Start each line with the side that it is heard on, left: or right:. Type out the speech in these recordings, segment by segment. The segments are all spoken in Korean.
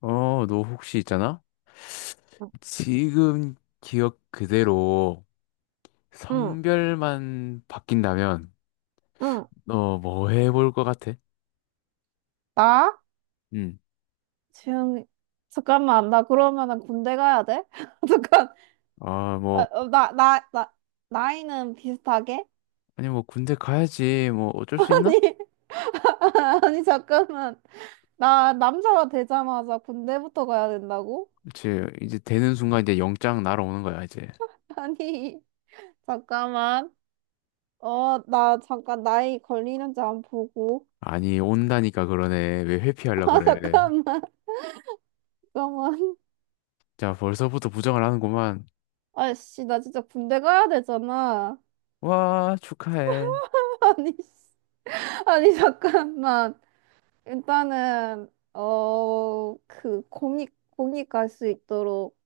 left: 어, 너 혹시 있잖아?
right: 응,
left: 지금 기억 그대로
right: 응.
left: 성별만 바뀐다면
right: 응
left: 너 뭐 해볼 것 같아?
right: 나?
left: 응.
right: 지금, 잠깐만, 나 그러면은 군대 가야 돼? 잠깐,
left: 아,
right: 어,
left: 뭐,
right: 어, 나, 나, 나, 나이는 비슷하게?
left: 아니 뭐 군대 가야지. 뭐 어쩔 수 있나?
right: 아니, 아니, 잠깐만. 나 남자가 되자마자 군대부터 가야 된다고?
left: 그치. 이제 되는 순간 이제 영장 날아오는 거야, 이제.
right: 아니, 잠깐만. 나 잠깐 나이 걸리는지 안 보고.
left: 아니, 온다니까 그러네. 왜 회피하려
right: 아,
left: 그래.
right: 잠깐만. 잠깐만.
left: 자, 벌써부터 부정을 하는구만.
right: 아이씨, 나 진짜 군대 가야 되잖아.
left: 와, 축하해.
right: 아니, 씨. 아니, 잠깐만. 일단은 공익 갈 수 있도록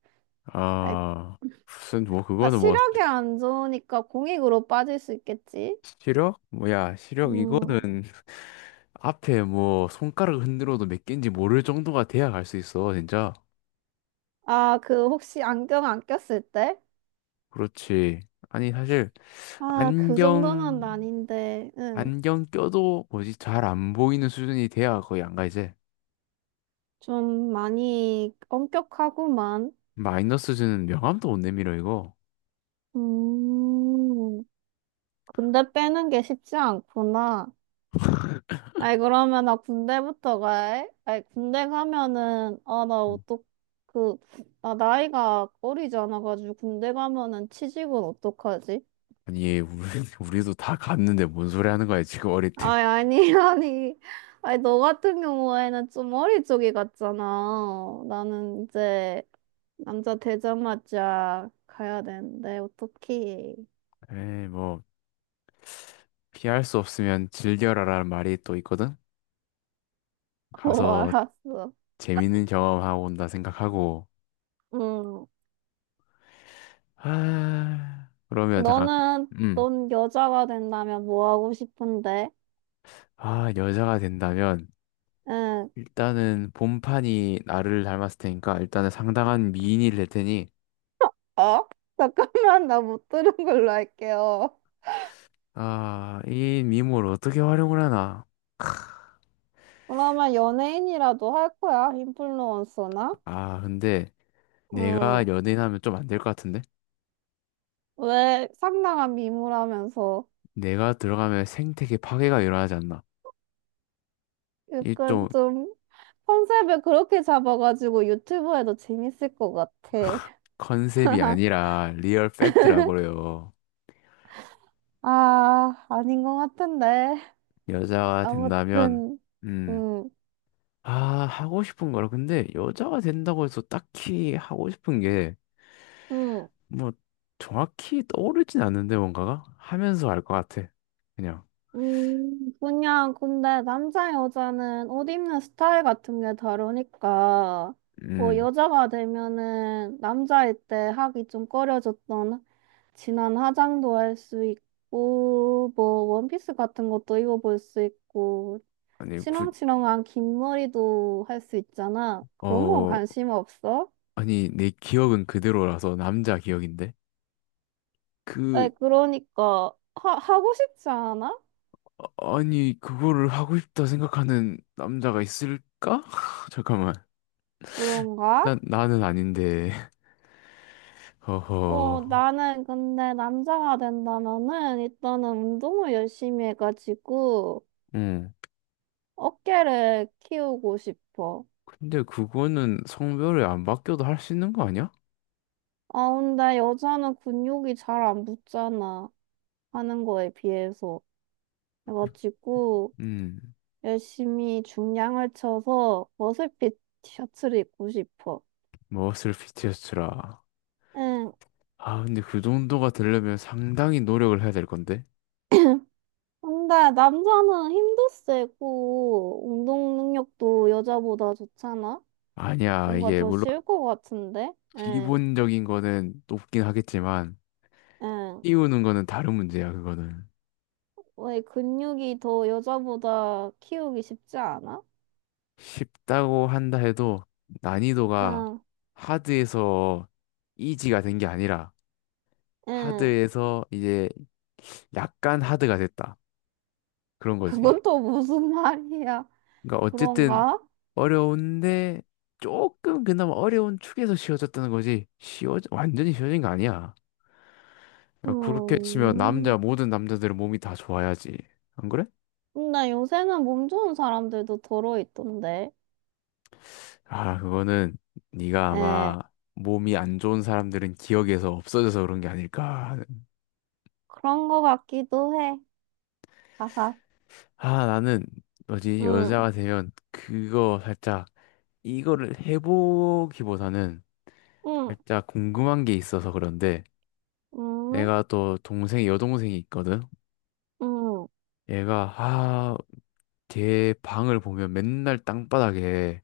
right: 아이,
left: 아, 무슨 뭐
right: 아
left: 그거는 뭐
right: 시력이 안 좋으니까 공익으로 빠질 수 있겠지.
left: 시력? 뭐야, 시력
right: 음.
left: 이거는 앞에 뭐 손가락 흔들어도 몇 개인지 모를 정도가 돼야 갈 수 있어, 진짜.
right: 아, 그 혹시 안경 안 꼈을 때?
left: 그렇지. 아니, 사실
right: 아, 그 정도는
left: 안경
right: 아닌데. 응.
left: 안경 껴도 뭐지 잘 안 보이는 수준이 돼야 거의 안 가 이제.
right: 좀 많이 엄격하구만.
left: 마이너스 수준은 명함도 못 내밀어 이거.
right: 음. 근데 빼는 게 쉽지 않구나. 아이, 그러면 나 군대부터 가. 아이, 군대 가면은, 아,
left: 음.
right: 그, 나 나이가 어리지 않아가지고 군대 가면은 취직은 어떡하지?
left: 아니, 얘 우리, 우리도 다 갔는데 뭔 소리 하는 거야, 지금 어릴 때.
right: 아이, 아니, 아니. 아이, 너 같은 경우에는 좀 어릴 적이 같잖아. 나는 이제 남자 되자마자 가야 되는데, 어떡해.
left: 에이, 뭐 피할 수 없으면 즐겨라라는 말이 또 있거든.
right: 어,
left: 가서
right: 알았어.
left: 재밌는 경험하고 온다 생각하고.
right: 응.
left: 아, 그러면 잠깐.
right: 너는,
left: 음.
right: 넌 여자가 된다면 뭐 하고 싶은데?
left: 아, 여자가 된다면
right: 응.
left: 일단은 본판이 나를 닮았을 테니까 일단은 상당한 미인이 될 테니,
right: 어? 잠깐만, 나 못 들은 걸로 할게요.
left: 아, 이 미모를 어떻게 활용을 하나?
right: 그러면 연예인이라도 할 거야? 인플루언서나?
left: 아, 근데 내가
right: 음,
left: 연예인하면 좀 안 될 것 같은데?
right: 왜 상당한 미모라면서
left: 내가 들어가면 생태계 파괴가 일어나지 않나? 이
right: 약간
left: 좀
right: 좀 컨셉을 그렇게 잡아가지고 유튜브에도 재밌을 것 같아.
left: 컨셉이 아니라 리얼 팩트라고 그래요.
right: 아, 아닌 것 같은데.
left: 여자가 된다면,
right: 아무튼,
left: 음,
right: 음,
left: 아, 하고 싶은 거라. 근데 여자가 된다고 해서 딱히 하고 싶은 게
right: 음.
left: 뭐 정확히 떠오르진 않는데 뭔가가 하면서 알 것 같아. 그냥
right: 그냥, 근데 남자, 여자는 옷 입는 스타일 같은 게 다르니까, 뭐,
left: 음
right: 여자가 되면은 남자일 때 하기 좀 꺼려졌던 진한 화장도 할 수 있고, 뭐, 원피스 같은 것도 입어볼 수 있고,
left: 아니 구,
right: 치렁치렁한 긴 머리도 할 수 있잖아. 그런 건
left: 어
right: 관심 없어?
left: 아니 내 기억은 그대로라서 남자 기억인데, 그
right: 에, 그러니까, 하고 싶지 않아?
left: 아니 그거를 하고 싶다 생각하는 남자가 있을까? 잠깐만,
right: 그런가?
left: 난 나는 아닌데. 허허.
right: 나는 근데 남자가 된다면은 일단은 운동을 열심히 해가지고
left: 음
right: 어깨를 키우고 싶어.
left: 근데 그거는 성별이 안 바뀌어도 할 수 있는 거 아니야?
right: 아, 근데 여자는 근육이 잘 안 붙잖아. 하는 거에 비해서. 그래가지고
left: 음
right: 열심히 중량을 쳐서 머슬핏 티셔츠를 입고 싶어.
left: 머슬 피티어스라.
right: 응.
left: 아, 근데 그 정도가 되려면 상당히 노력을 해야 될 건데.
right: 근데 남자는 힘도 세고 운동 능력도 여자보다 좋잖아?
left: 아니야.
right: 뭔가
left: 이게
right: 더
left: 물론
right: 쉬울 것 같은데? 응.
left: 기본적인 거는 높긴 하겠지만
right: 응.
left: 띄우는 거는 다른 문제야, 그거는.
right: 왜 근육이 더 여자보다 키우기 쉽지 않아?
left: 쉽다고 한다 해도 난이도가
right: 응,
left: 하드에서 이지가 된 게 아니라
right: 응.
left: 하드에서 이제 약간 하드가 됐다. 그런 거지.
right: 그건 또 무슨 말이야?
left: 그러니까 어쨌든
right: 그런가?
left: 어려운데 조금 그나마 어려운 축에서 쉬워졌다는 거지. 쉬워, 완전히 쉬워진 거 아니야. 그러니까 그렇게 치면 남자,
right: 음.
left: 모든 남자들은 몸이 다 좋아야지. 안 그래?
right: 근데 요새는 몸 좋은 사람들도 더러 있던데.
left: 아, 그거는 네가
right: 에,
left: 아마 몸이 안 좋은 사람들은 기억에서 없어져서 그런 게 아닐까 하는.
right: 그런 거 같기도 해. 하하.
left: 아, 나는 뭐지?
right: 응,
left: 여자가 되면 그거 살짝 이거를 해보기보다는
right: 응,
left: 살짝 궁금한 게 있어서 그런데,
right: 응,
left: 내가 또 동생이 여동생이 있거든.
right: 응,
left: 얘가 아, 걔 방을 보면 맨날 땅바닥에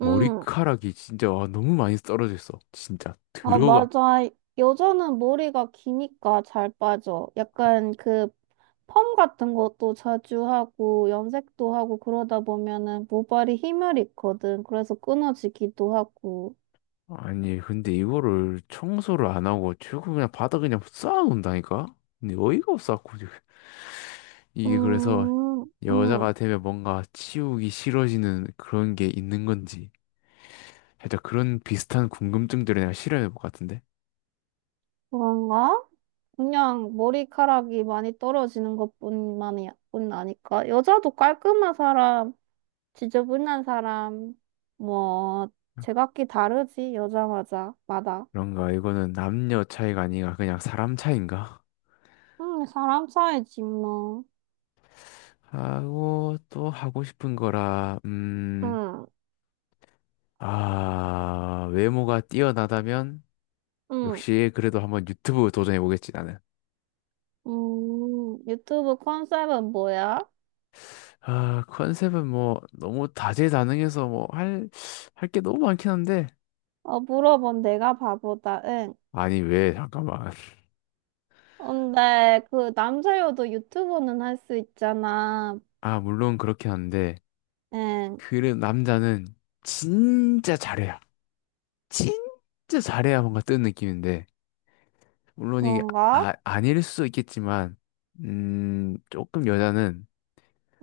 right: 응.
left: 진짜, 와, 너무 많이 떨어져 있어. 진짜
right: 아,
left: 들어가.
right: 맞아. 여자는 머리가 기니까 잘 빠져. 약간 그 펌 같은 것도 자주 하고 염색도 하고 그러다 보면은 모발이 힘을 잃거든. 그래서 끊어지기도 하고.
left: 아니, 근데 이거를 청소를 안 하고 최고 그냥 바닥 그냥 쌓아놓는다니까? 근데 어이가 없어갖고 지금. 이게 그래서
right: 음, 음,
left: 여자가 되면 뭔가 치우기 싫어지는 그런 게 있는 건지, 살짝 그런 비슷한 궁금증들을 내가 실현해 볼 것 같은데.
right: 그런가? 그냥 머리카락이 많이 떨어지는 것뿐만이 뿐 아니까. 여자도 깔끔한 사람, 지저분한 사람, 뭐 제각기 다르지 여자마자 마다.
left: 그런가, 이거는 남녀 차이가 아니라 그냥 사람 차이인가?
right: 응, 사람 사이지, 뭐.
left: 하고, 또 하고 싶은 거라. 음.
right: 응,
left: 아. 외모가 뛰어나다면
right: 응.
left: 역시 그래도 한번 유튜브 도전해 보겠지, 나는.
right: 유튜브 컨셉은 뭐야?
left: 아, 컨셉은 뭐 너무 다재다능해서 뭐 할 게 너무 많긴 한데.
right: 물어본 내가 바보다, 응.
left: 아니, 왜, 잠깐만.
right: 근데 그 남자여도 유튜버는 할 수 있잖아.
left: 아, 물론 그렇긴 한데.
right: 응,
left: 그 남자는 진짜 잘해야. 진짜 잘해야 뭔가 뜨는 느낌인데. 물론 이게, 아,
right: 그런가?
left: 아닐 수도 있겠지만, 조금 여자는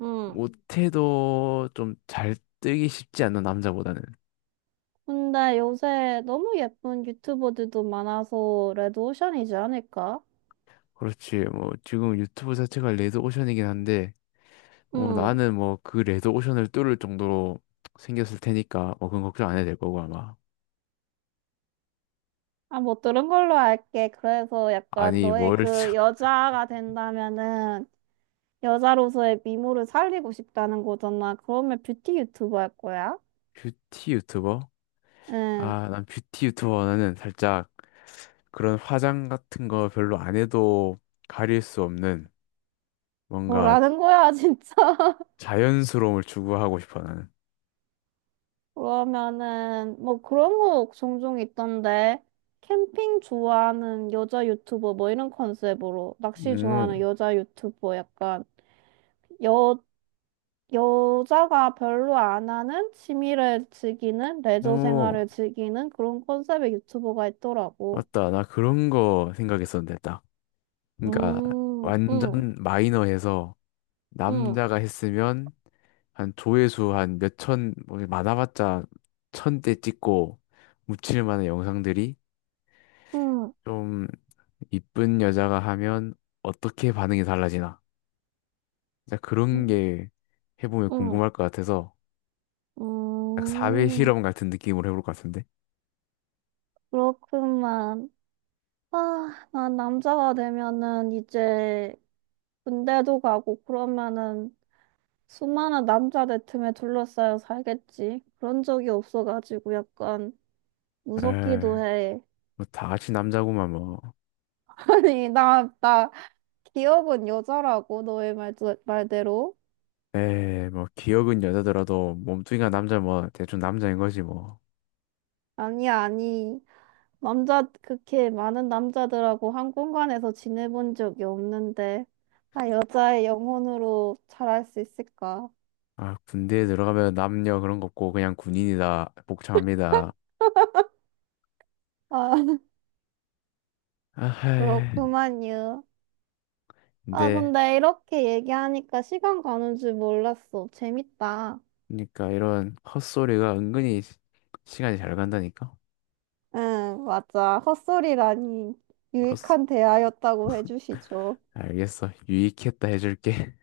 right: 응.
left: 못해도 좀 잘 뜨기 쉽지 않나, 남자보다는.
right: 근데 요새 너무 예쁜 유튜버들도 많아서 레드오션이지 않을까?
left: 그렇지. 뭐 지금 유튜브 자체가 레드오션이긴 한데, 뭐
right: 응.
left: 나는 뭐 그 레드 오션을 뚫을 정도로 생겼을 테니까 뭐 그건 걱정 안 해도 될 거고, 아마.
right: 아, 못 들은 걸로 알게. 그래서 약간
left: 아니
right: 너의
left: 뭘
right: 그
left: 참-
right: 여자가 된다면은 여자로서의 미모를 살리고 싶다는 거잖아. 그러면 뷰티 유튜버 할 거야?
left: 뷰티 유튜버?
right: 응,
left: 아, 난 뷰티 유튜버는 살짝 그런 화장 같은 거 별로 안 해도 가릴 수 없는 뭔가
right: 뭐라는 거야, 진짜.
left: 자연스러움을 추구하고 싶어, 나는.
right: 그러면은, 뭐 그런 거 종종 있던데. 캠핑 좋아하는 여자 유튜버, 뭐 이런 컨셉으로. 낚시 좋아하는
left: 음,
right: 여자 유튜버, 약간, 여, 여자가 별로 안 하는 취미를 즐기는, 레저
left: 오,
right: 생활을 즐기는 그런 컨셉의 유튜버가 있더라고.
left: 맞다. 나 그런 거 생각했었는데 딱. 그러니까
right: 응,
left: 완전 마이너해서
right: 응,
left: 남자가 했으면 한 조회수 한 몇천, 뭐 많아봤자 천 대 찍고 묻힐 만한 영상들이
right: 응,
left: 좀, 이쁜 여자가 하면 어떻게 반응이 달라지나. 진짜 그런 게 해보면
right: 응.
left: 궁금할 것 같아서, 약 사회
right: 음,
left: 실험 같은 느낌으로 해볼 것 같은데.
right: 그렇구만. 아, 난 남자가 되면은 이제 군대도 가고 그러면은 수많은 남자들 틈에 둘러싸여 살겠지. 그런 적이 없어가지고 약간
left: 에이,
right: 무섭기도 해.
left: 뭐다 같이 남자구만 뭐.
right: 아니, 기억은 여자라고, 너의 말대로.
left: 에이, 뭐 기억은 여자더라도 몸뚱이가 남자, 뭐 대충 남자인 거지 뭐.
right: 아니, 아니. 남자, 그렇게 많은 남자들하고 한 공간에서 지내본 적이 없는데. 아, 여자의 영혼으로 잘할 수 있을까?
left: 아, 군대에 들어가면 남녀 그런 거 없고 그냥 군인이다, 복창합니다.
right: 아,
left: 아하.
right: 그렇구만요. 아,
left: 근데
right: 근데 이렇게 얘기하니까 시간 가는 줄 몰랐어. 재밌다.
left: 그러니까 이런 헛소리가 은근히 시간이 잘 간다니까.
right: 응, 맞아. 헛소리라니
left: 헛소...
right: 유익한 대화였다고 해주시죠.
left: 알겠어. 유익했다 해줄게.